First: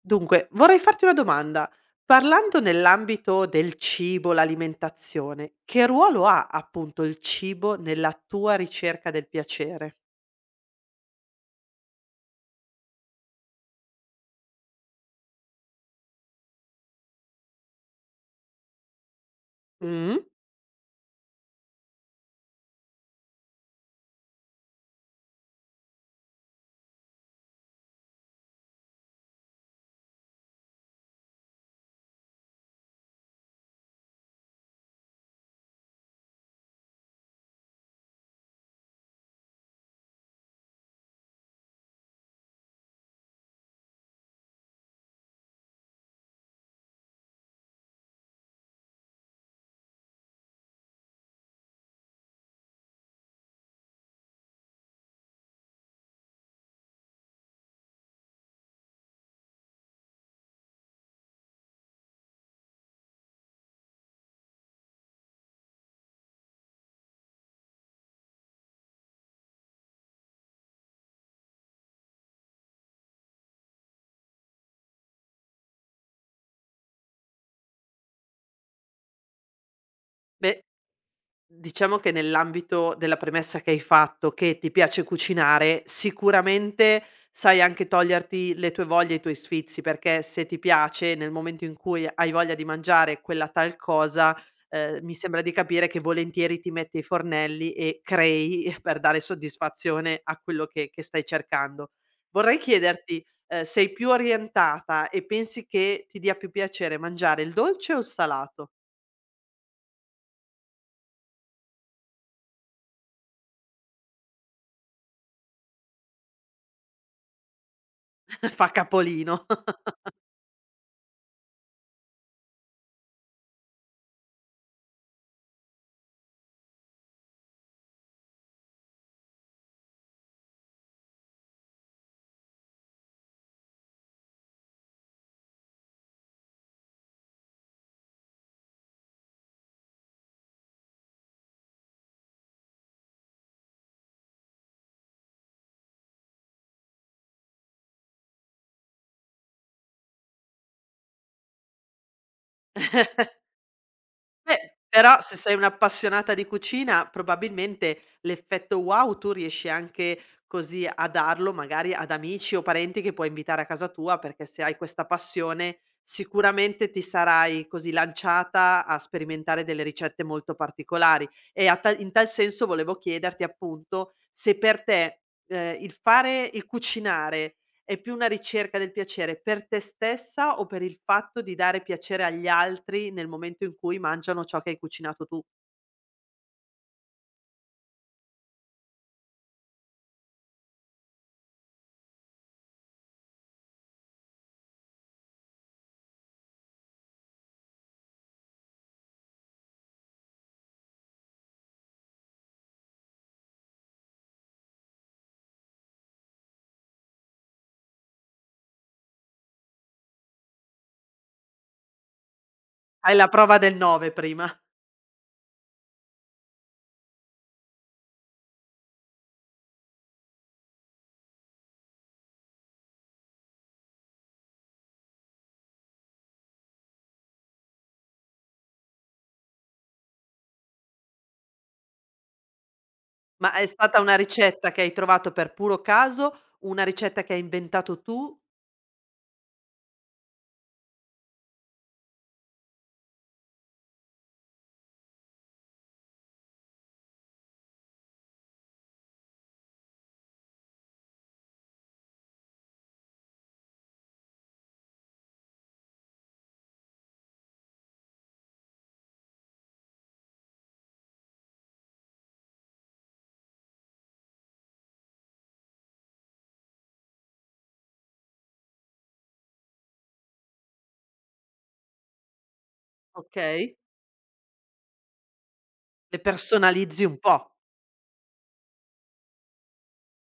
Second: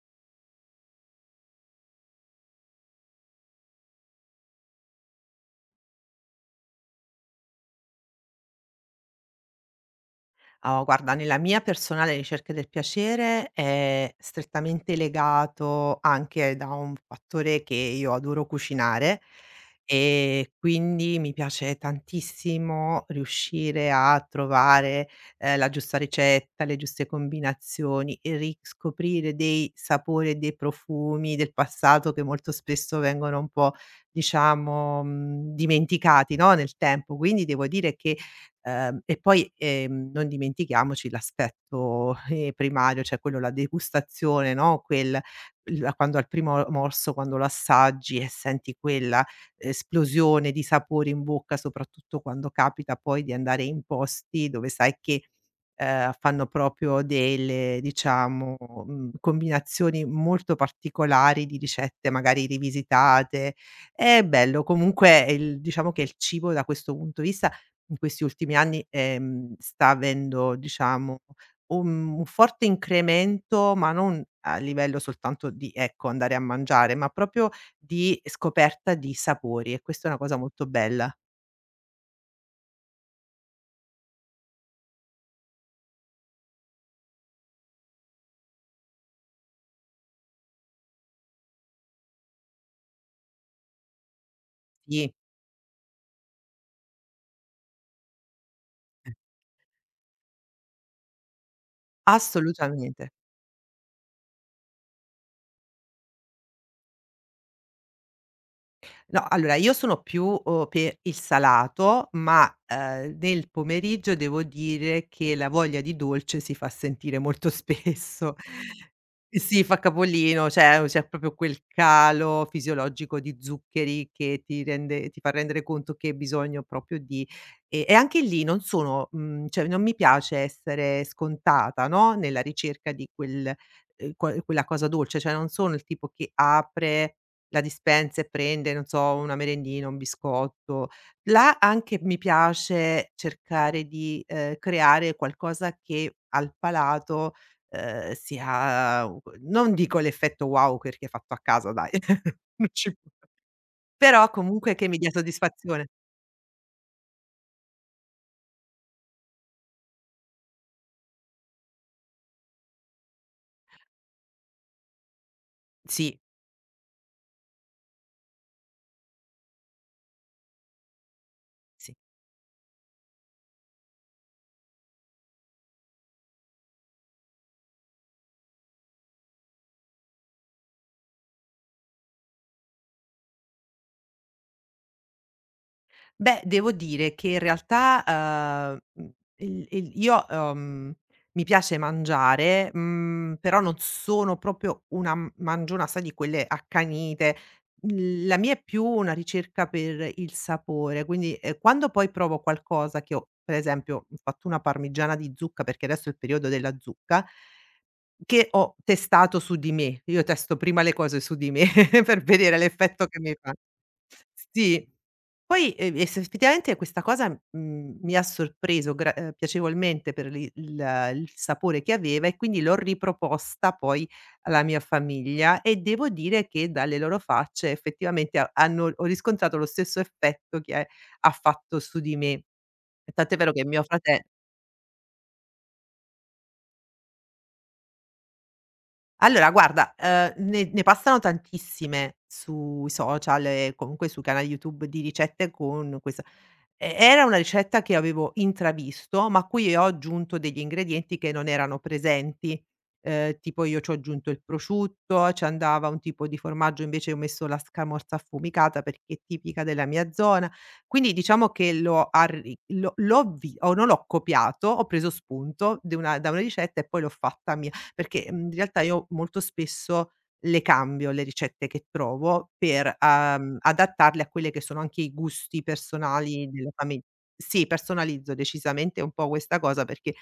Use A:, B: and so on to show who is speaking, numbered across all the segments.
A: Dunque, vorrei farti una domanda. Parlando nell'ambito del cibo, l'alimentazione, che ruolo ha appunto il cibo nella tua ricerca del piacere?
B: Ah, guarda, nella mia personale ricerca del piacere è strettamente legato anche da un fattore che io adoro cucinare
A: Mh.
B: e quindi mi piace tantissimo riuscire a trovare, la giusta ricetta, le giuste combinazioni e riscoprire dei sapori e dei profumi del passato che molto spesso vengono un po' diciamo, dimenticati, no, nel tempo. Quindi devo dire che e poi, non dimentichiamoci l'aspetto, primario, cioè quello la degustazione, no, quel la quando al primo morso, quando lo assaggi e senti quella esplosione di sapore in bocca, soprattutto quando capita poi di andare in posti dove sai che, fanno proprio delle diciamo, combinazioni molto particolari di ricette magari rivisitate. È bello comunque il diciamo che il cibo da questo punto di vista in questi ultimi anni, sta avendo diciamo un forte incremento, ma non a livello soltanto di, ecco, andare a mangiare, ma proprio di scoperta di sapori e questa è una cosa
A: Beh.
B: molto bella.
A: Diciamo che nell'ambito della premessa che hai fatto, che ti piace cucinare, sicuramente sai anche toglierti le tue voglie e i tuoi sfizi, perché se ti piace, nel momento in cui hai voglia di mangiare quella tal cosa,
B: Sì,
A: mi sembra di capire che volentieri ti metti ai fornelli e crei per dare soddisfazione a quello che stai cercando. Vorrei
B: assolutamente.
A: chiederti, sei più orientata e pensi che ti dia più piacere mangiare il dolce o il salato?
B: No, allora io sono più, per il salato, ma, nel pomeriggio devo dire che la voglia di dolce si fa sentire molto spesso.
A: Fa capolino.
B: Sì, fa capolino, cioè c'è proprio quel calo fisiologico di zuccheri che ti rende ti fa rendere conto che hai bisogno proprio di e anche lì non sono cioè non mi piace essere scontata, no, nella ricerca di quel qua quella cosa dolce, cioè non sono il tipo che apre la dispensa e prende, non so, una merendina, un biscotto. Là anche mi piace cercare di, creare qualcosa che al palato, sia u non dico l'effetto wow perché è fatto a casa dai, non ci però comunque
A: Beh,
B: che mi dia
A: però se sei
B: soddisfazione.
A: un'appassionata di cucina probabilmente l'effetto wow tu riesci anche così a darlo magari ad amici o parenti che puoi invitare a casa tua, perché se hai questa passione
B: Sì,
A: sicuramente ti sarai così lanciata a sperimentare delle ricette molto particolari. E a
B: sì.
A: tal senso volevo chiederti appunto se per te, il fare il cucinare è più una ricerca del piacere per te stessa o per il fatto di dare piacere agli altri nel momento in cui mangiano ciò che hai cucinato tu?
B: Beh, devo dire che in realtà, il io, mi piace mangiare, però non sono proprio una m mangiona, sai, di quelle accanite. L la mia è più una ricerca per il sapore, quindi, quando poi provo qualcosa che ho per esempio, ho fatto una parmigiana di zucca, perché adesso è il periodo della zucca, che ho testato su di me. Io testo prima le cose su di me per vedere l'effetto
A: Hai
B: che
A: la
B: mi fa.
A: prova del 9 prima.
B: Sì. Poi, effettivamente questa cosa, mi ha sorpreso gra piacevolmente per l'i il sapore che aveva e quindi l'ho riproposta poi alla mia famiglia e devo dire che dalle loro facce effettivamente ha hanno ho riscontrato lo stesso effetto che ha ha fatto su di me. Tant'è
A: Ma
B: vero
A: è
B: che mio
A: stata una
B: frate
A: ricetta che hai trovato per puro caso, una ricetta che hai inventato tu?
B: allora guarda, ne passano tantissime sui social e comunque sui canali YouTube di ricette con questa E era una ricetta che avevo intravisto, ma a cui ho aggiunto degli ingredienti che non erano presenti. Tipo io c'ho aggiunto il prosciutto, ci andava un tipo di formaggio, invece ho messo la scamorza affumicata perché è tipica della mia zona. Quindi diciamo che l'ho vi o non l'ho copiato, ho preso spunto de una da una ricetta e poi l'ho fatta mia, perché, in realtà io molto spesso le cambio le ricette che trovo per,
A: Okay,
B: adattarle a quelle che sono anche i gusti
A: le
B: personali della famig
A: personalizzi un po'.
B: sì, personalizzo decisamente un po' questa cosa perché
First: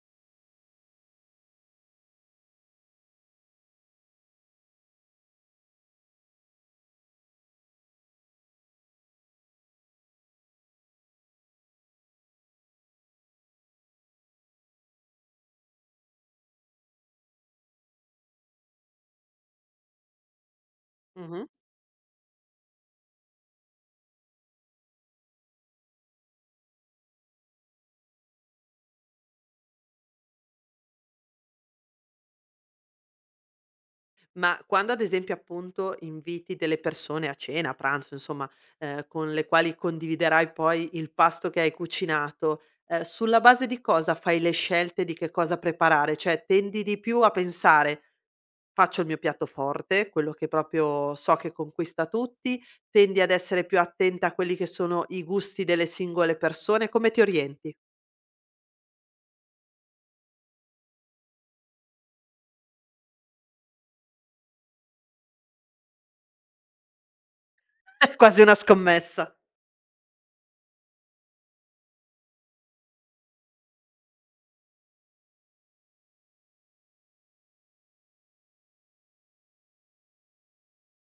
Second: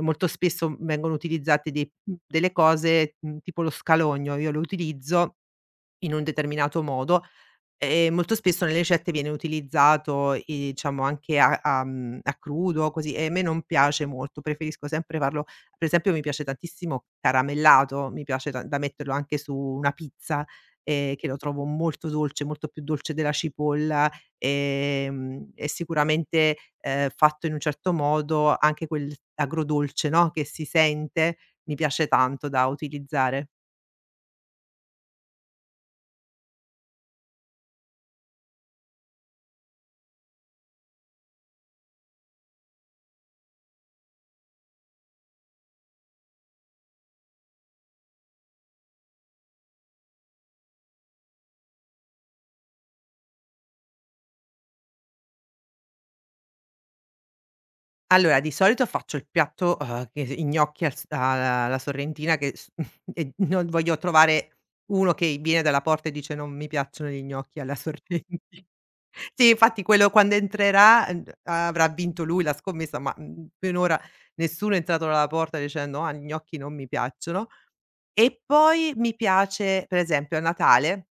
B: molto spesso vengono utilizzate dei delle cose, tipo lo scalogno, io lo utilizzo in un determinato modo. Molto spesso nelle ricette viene utilizzato, i diciamo anche a crudo così, e a me non piace molto, preferisco sempre farlo per esempio mi piace tantissimo caramellato, mi piace da metterlo anche su una pizza, che lo
A: Mh-mh.
B: trovo molto dolce, molto più dolce della cipolla, e è sicuramente, fatto in un certo modo anche quel agrodolce, no, che si sente, mi piace tanto da utilizzare.
A: Ma quando ad esempio appunto inviti delle persone a cena, a pranzo, insomma, con le quali condividerai poi il pasto che hai cucinato, sulla base di cosa fai le scelte di che cosa preparare? Cioè tendi di più a pensare: "Faccio il mio piatto forte, quello che proprio so che conquista tutti", tendi ad essere più attenta a quelli che sono i gusti delle singole persone, come ti orienti?
B: Allora, di solito faccio il piatto, che i gnocchi al s a alla sorrentina che s e non voglio trovare uno che viene dalla porta e dice: "Non mi piacciono gli gnocchi alla sorrenti"
A: Quasi una scommessa.
B: Sì, infatti quello quando entrerà, avrà vinto lui la scommessa, ma, finora nessuno è entrato dalla porta dicendo: "Ah, gli gnocchi non mi piacciono". E poi mi piace, per esempio a Natale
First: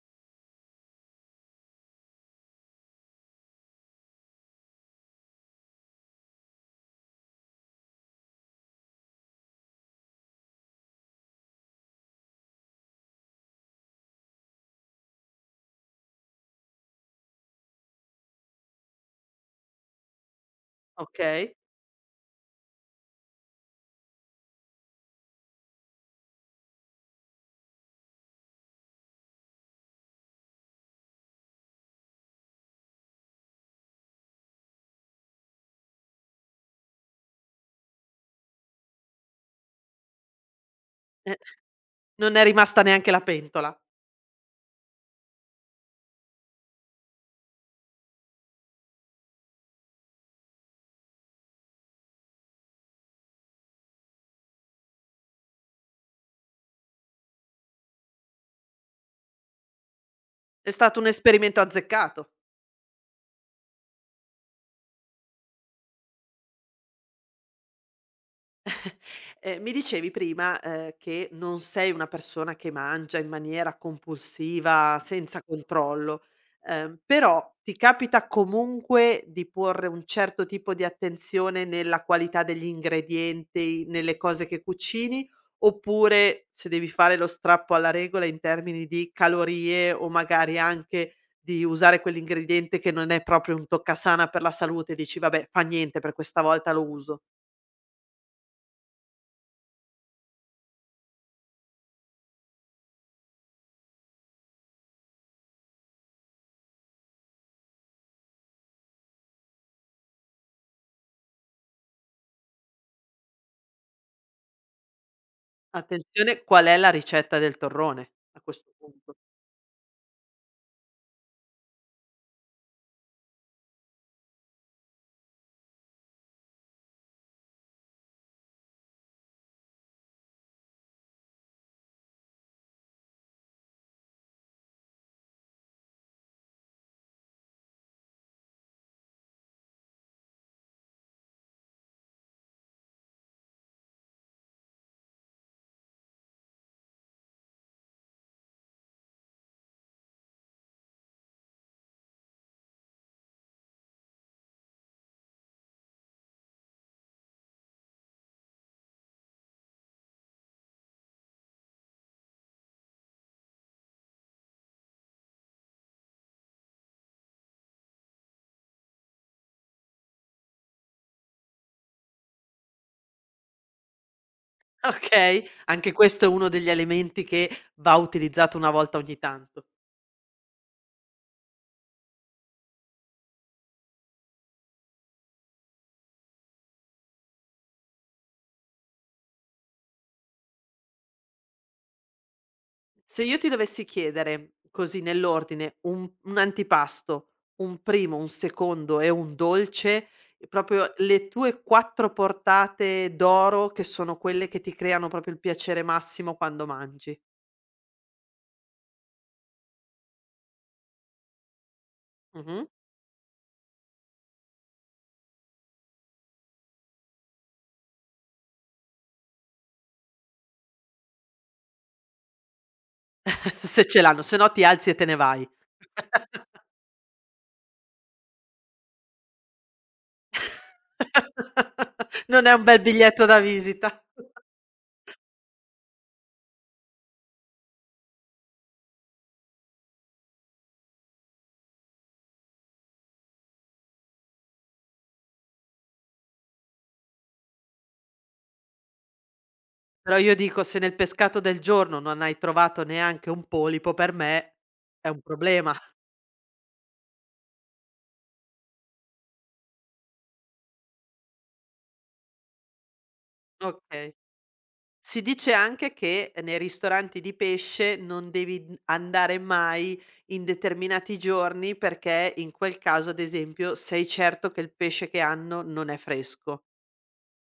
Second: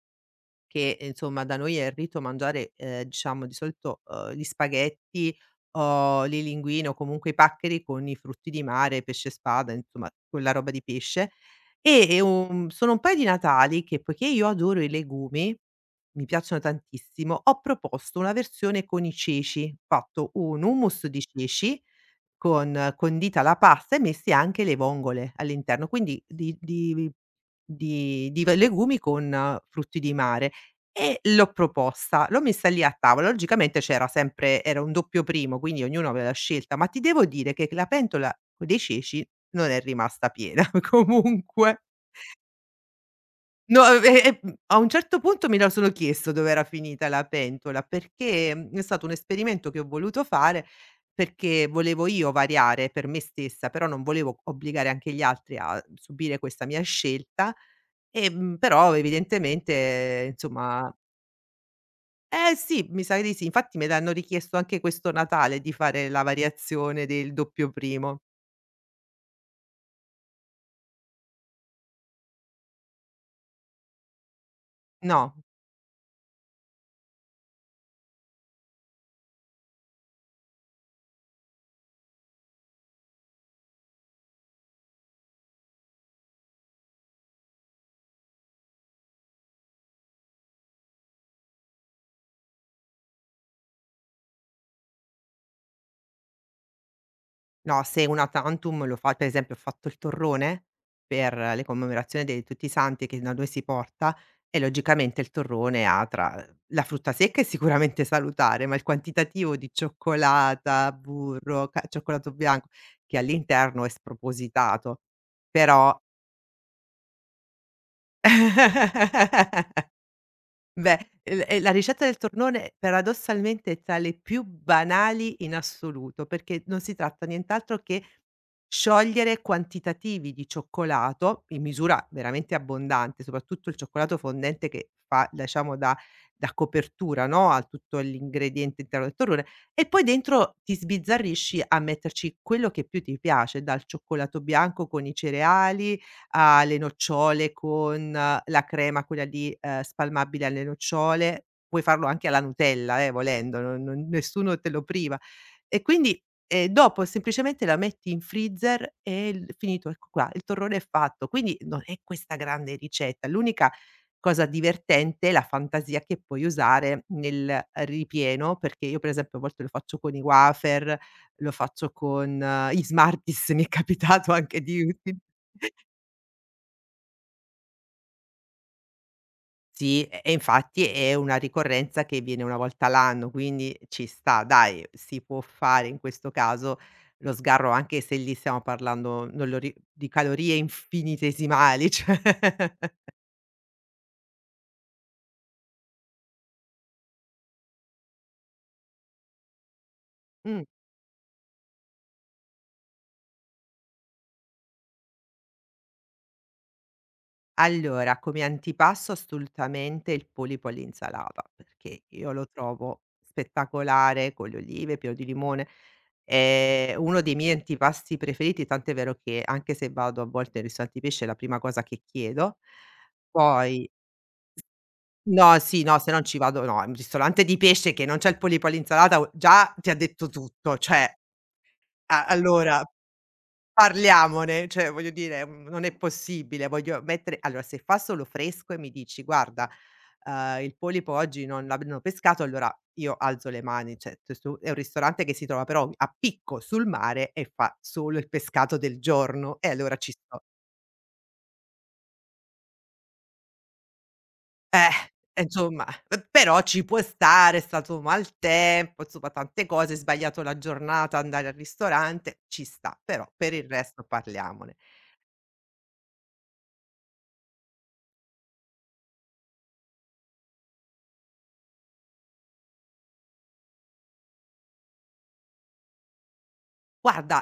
B: che, insomma da noi è il rito mangiare, diciamo di solito, gli spaghetti o le linguine o comunque i paccheri con i frutti di mare, pesce spada, insomma quella roba di pesce. E un sono un paio di Natali che, poiché io adoro i legumi, mi piacciono tantissimo, ho proposto una versione con i ceci, ho fatto un hummus di
A: Okay,
B: ceci con condita la pasta e messi anche le vongole all'interno, quindi di v legumi con frutti di mare e l'ho proposta, l'ho messa lì a tavola. Logicamente c'era sempre era un doppio primo, quindi ognuno aveva la scelta, ma ti devo dire che la pentola co dei ceci non è rimasta piena
A: eh,
B: comunque.
A: non è rimasta neanche la pentola.
B: No, a un certo punto me lo sono chiesto dov'era finita la pentola, perché, è stato un esperimento che ho voluto fare, perché volevo io variare per me stessa, però non volevo obbligare anche gli altri a subire questa mia scelta, però evidentemente
A: È
B: insomma
A: stato un esperimento azzeccato.
B: eh sì, mi sa di sì, infatti me l'hanno richiesto anche questo Natale di fare la variazione del doppio primo.
A: Mi dicevi prima, che non sei una persona che mangia in maniera compulsiva,
B: No.
A: senza controllo, però ti capita comunque di porre un certo tipo di attenzione nella qualità degli ingredienti, nelle cose che cucini, oppure se devi fare lo strappo alla regola in termini di calorie o magari anche di usare quell'ingrediente che non è proprio un toccasana per la salute, dici: "Vabbè, fa niente, per questa volta lo uso"?
B: No, se una tantum lo fa per esempio ho fatto il torrone per le commemorazioni di tutti i santi che da noi si porta e logicamente il torrone ha tra la frutta secca è sicuramente salutare, ma il quantitativo di cioccolata, burro, ca cioccolato bianco che all'interno è spropositato, però
A: Attenzione, qual è la ricetta del torrone, a questo punto.
B: Beh, l la ricetta del tornone paradossalmente è tra le più banali in assoluto, perché non si tratta nient'altro che sciogliere quantitativi di cioccolato, in misura veramente abbondante, soprattutto il cioccolato fondente che fa diciamo da copertura, no, a tutto l'ingrediente interno del torrone, e poi dentro ti sbizzarrisci a metterci quello che più ti piace, dal cioccolato bianco con i cereali alle nocciole con la crema quella lì, spalmabile alle nocciole, puoi farlo anche alla Nutella, volendo, non nessuno te lo priva. E quindi, dopo semplicemente la metti in freezer e il finito, ecco qua, il torrone è fatto. Quindi non è questa grande ricetta, l'unica cosa divertente è la fantasia che puoi usare nel ripieno, perché io per esempio a volte lo faccio con i wafer, lo faccio con gli Smarties, mi è capitato anche di
A: Okay, anche questo è uno degli elementi che va utilizzato una volta ogni tanto.
B: Sì, infatti è una ricorrenza che viene 1 volta l'anno, quindi ci sta dai, si può fare in questo caso lo sgarro, anche se lì stiamo parlando non lo ri di calorie infinitesimali, cioè.
A: Se io ti dovessi chiedere, così nell'ordine, un antipasto, un primo, un secondo e un dolce,
B: Mh.
A: proprio le tue 4 portate d'oro che sono quelle che ti creano proprio il piacere massimo quando mangi.
B: Allora, come antipasto assolutamente il polipo all'insalata, perché io lo
A: Mh-mh.
B: trovo spettacolare con le olive, fior di limone. È uno dei miei antipasti preferiti, tant'è vero che anche se vado a volte nei ristoranti di pesce è la prima cosa che chiedo.
A: Se
B: Poi
A: ce l'hanno, se no ti alzi e te ne vai.
B: no, sì, no, se non ci vado no, in un ristorante di pesce che non c'ha il polipo all'insalata, già ti ha detto tutto, cioè a
A: Non è un bel
B: allora
A: biglietto da visita.
B: parliamone, cioè voglio dire, non è possibile, voglio mettere allora se fa solo fresco e mi dici: "Guarda, il polipo oggi non l'abbiano pescato", allora io alzo le mani, cioè t stu è un ristorante che si trova però a picco sul mare e fa solo il pescato del giorno e allora ci
A: Però io
B: sto.
A: dico se nel pescato del giorno non hai trovato neanche un polipo, per me è
B: Eh,
A: un
B: e
A: problema.
B: insomma, p però ci può stare, è stato maltempo, insomma tante cose, hai sbagliato la giornata, andare al ristorante, ci sta, però per il resto
A: Okay.
B: parliamone.
A: Si dice anche che nei ristoranti di pesce non devi n andare mai in determinati giorni, perché in quel caso, ad esempio, sei certo che il pesce che hanno non è fresco.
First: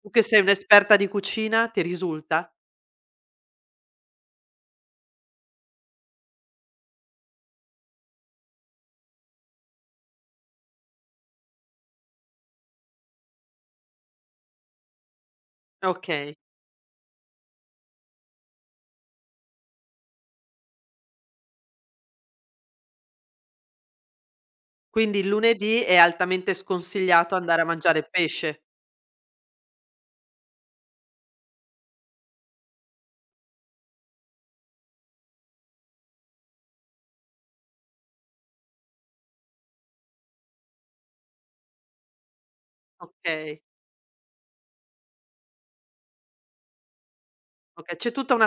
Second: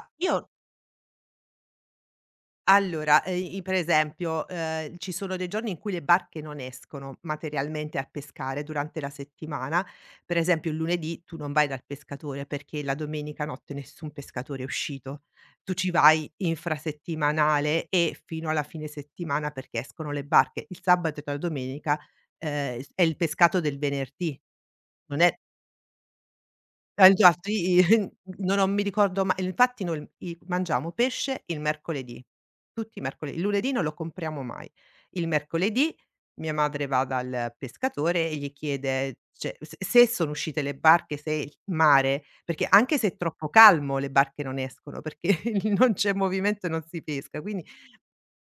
A: Tu che sei
B: io
A: un'esperta di cucina, ti risulta?
B: allora, i per esempio, ci sono dei giorni in cui le barche non escono materialmente a pescare durante la settimana. Per esempio il lunedì tu non vai dal pescatore, perché la domenica notte nessun pescatore è uscito. Tu ci vai
A: Okay.
B: infrasettimanale e fino alla fine settimana perché escono le barche. Il sabato e la domenica, s è il pescato del venerdì.
A: Quindi
B: Non
A: il
B: è
A: lunedì è altamente sconsigliato
B: esatto,
A: andare a
B: i i
A: mangiare
B: no,
A: pesce.
B: non mi ricordo ma infatti noi i mangiamo pesce il mercoledì, tutti i mercoledì. Il lunedì non lo compriamo mai. Il mercoledì mia madre va dal pescatore e gli chiede cioè se sono uscite le barche, se il mare perché anche se è troppo
A: Okay,
B: calmo le barche non escono, perché non c'è movimento e non si pesca, quindi
A: okay, c'è tutta una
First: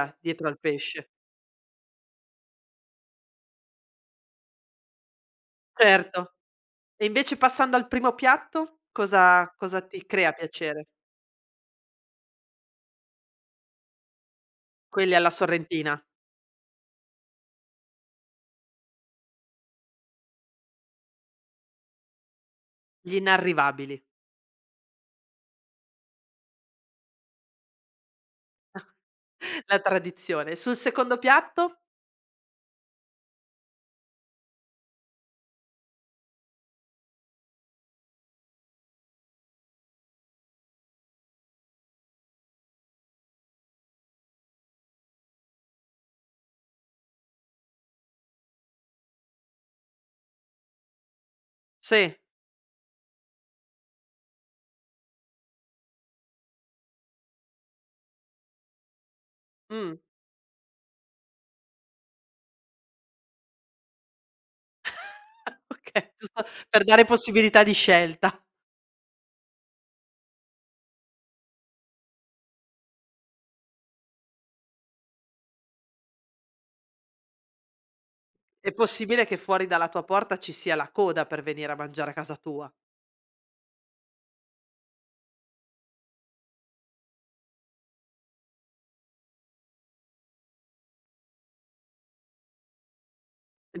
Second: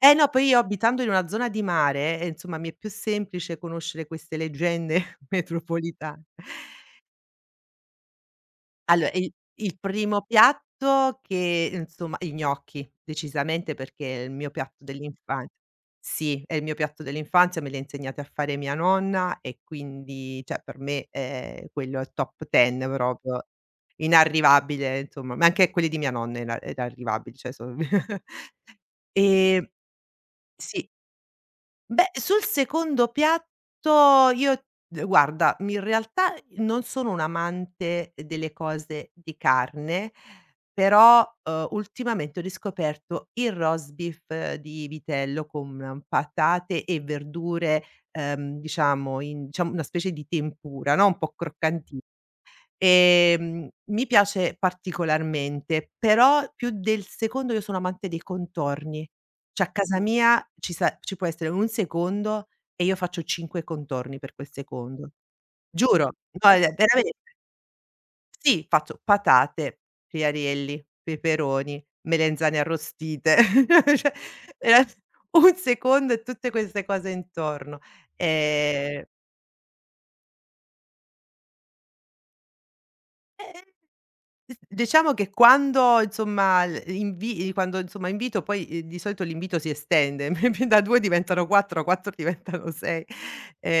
B: eh no,
A: dietro
B: poi
A: al
B: io abitando in
A: pesce.
B: una zona di mare, insomma mi è più semplice conoscere queste leggende metropolitane.
A: Certo. E invece passando al primo piatto,
B: Allora,
A: cosa
B: il
A: cosa ti
B: primo
A: crea piacere?
B: piatto che insomma i gnocchi, decisamente perché è il mio piatto
A: Quelli alla
B: dell'infan
A: sorrentina,
B: sì, è il mio piatto dell'infanzia, me li ha insegnati a fare mia nonna e quindi cioè per me, quello è top 10
A: gli
B: proprio,
A: inarrivabili,
B: inarrivabile insomma, ma anche quelli di mia nonna inarrivabili, cioè so Ehm,
A: la tradizione. Sul
B: sì.
A: secondo piatto?
B: Beh, sul secondo piatto io d guarda, in realtà non sono un'amante delle cose di carne, però, ultimamente ho riscoperto il roast beef di vitello con patate e verdure, diciamo una specie di tempura, no, un po' croccanti.
A: Sì,
B: Mi piace particolarmente, però più del secondo io sono amante dei contorni. Cioè a
A: mh,
B: casa mia ci può essere un secondo e io faccio 5 contorni per quel secondo. Giuro,
A: okay, giusto
B: no, è
A: per dare
B: veramente.
A: possibilità di scelta.
B: Sì, faccio patate, friarielli, peperoni, melanzane arrostite, cioè era un secondo e tutte queste cose intorno.
A: È
B: Ehm,
A: possibile che fuori dalla tua porta ci sia la coda per venire a mangiare a casa tua.
B: eh D diciamo che quando insomma l invi quando insomma invito poi, di solito l'invito si estende, da 2 diventano 4, 4 diventano 6,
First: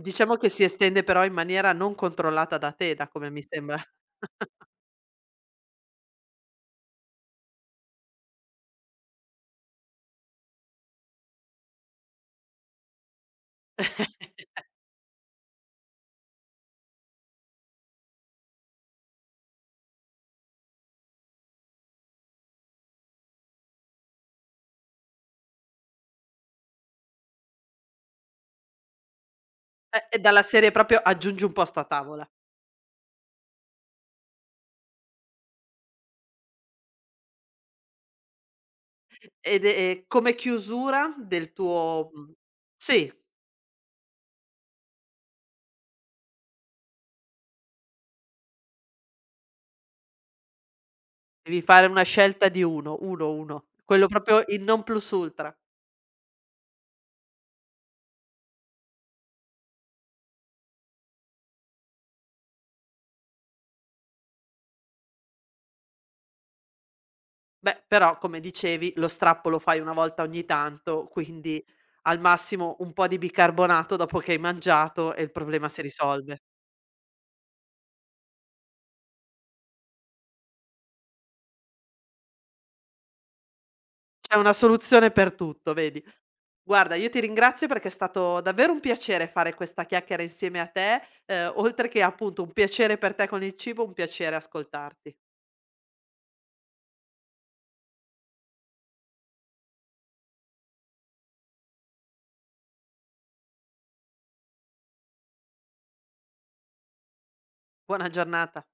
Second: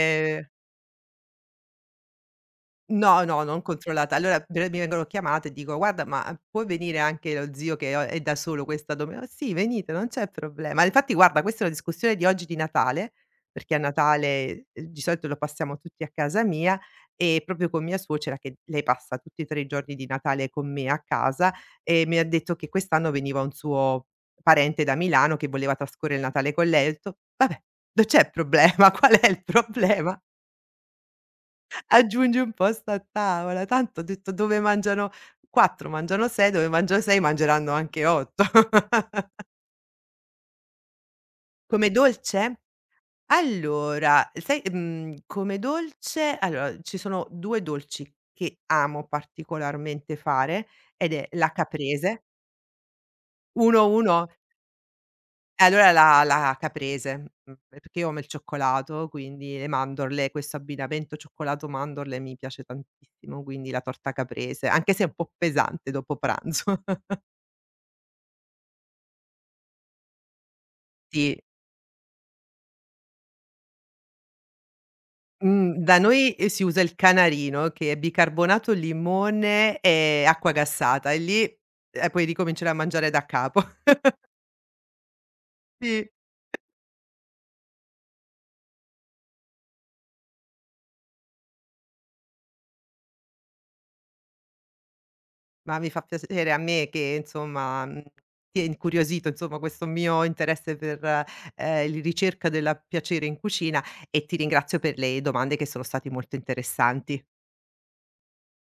A: Diciamo che si estende però in maniera non controllata da te, da
B: No,
A: come mi
B: no, non
A: sembra.
B: controllata. Allora pre mi vengono chiamate e dico: "Guarda, ma ah, può venire anche lo zio che o è da solo questa dome" "Oh sì, venite, non c'è problema". Infatti guarda, questa è una discussione di oggi di Natale, perché a Natale, di solito lo passiamo tutti a casa mia e proprio con mia suocera che lei passa tutti e 3 i giorni di Natale con me a casa e mi ha detto che quest'anno veniva un suo parente da Milano che voleva trascorrere il Natale con lei. Ho detto: "Vabbè, non c'è problema, qual è il
A: È
B: problema?"
A: dalla serie proprio: "Aggiungi un posto a tavola."
B: Aggiungi un posto a tavola, tanto ho detto dove mangiano 4 mangiano 6, dove mangio 6 mangeranno anche 8.
A: Ed è e come chiusura del
B: Come
A: tuo mhmm
B: dolce?
A: sì.
B: Allora, sai, come dolce allora ci sono 2 dolci che amo particolarmente fare ed è la
A: Devi fare una
B: caprese.
A: scelta di 1, 1, 1.
B: 1,
A: Quello
B: 1?
A: proprio il non plus ultra.
B: E allora la caprese, perché io amo il cioccolato, quindi le mandorle, questo abbinamento cioccolato-mandorle mi piace tantissimo, quindi la torta caprese, anche se è un po' pesante dopo pranzo.
A: Beh, però come dicevi lo strappo lo fai una volta ogni tanto,
B: Sì,
A: quindi al massimo un po' di bicarbonato dopo che hai mangiato e il problema
B: mhmm,
A: si
B: da noi,
A: risolve.
B: si usa il canarino che è bicarbonato, limone e acqua gassata e lì, puoi ricominciare a mangiare da capo.
A: C'è una soluzione per tutto, vedi.
B: Sì.
A: Guarda, io ti ringrazio perché è stato davvero un piacere fare questa chiacchiera insieme a te, oltre che appunto un piacere per te con il cibo, un piacere ascoltarti.
B: Ma mi fa piacere a me che insomma, ti è incuriosito insomma questo mio interesse per, il ricerca della piacere in cucina e ti ringrazio per le domande che sono state molto interessanti.
A: Buona giornata.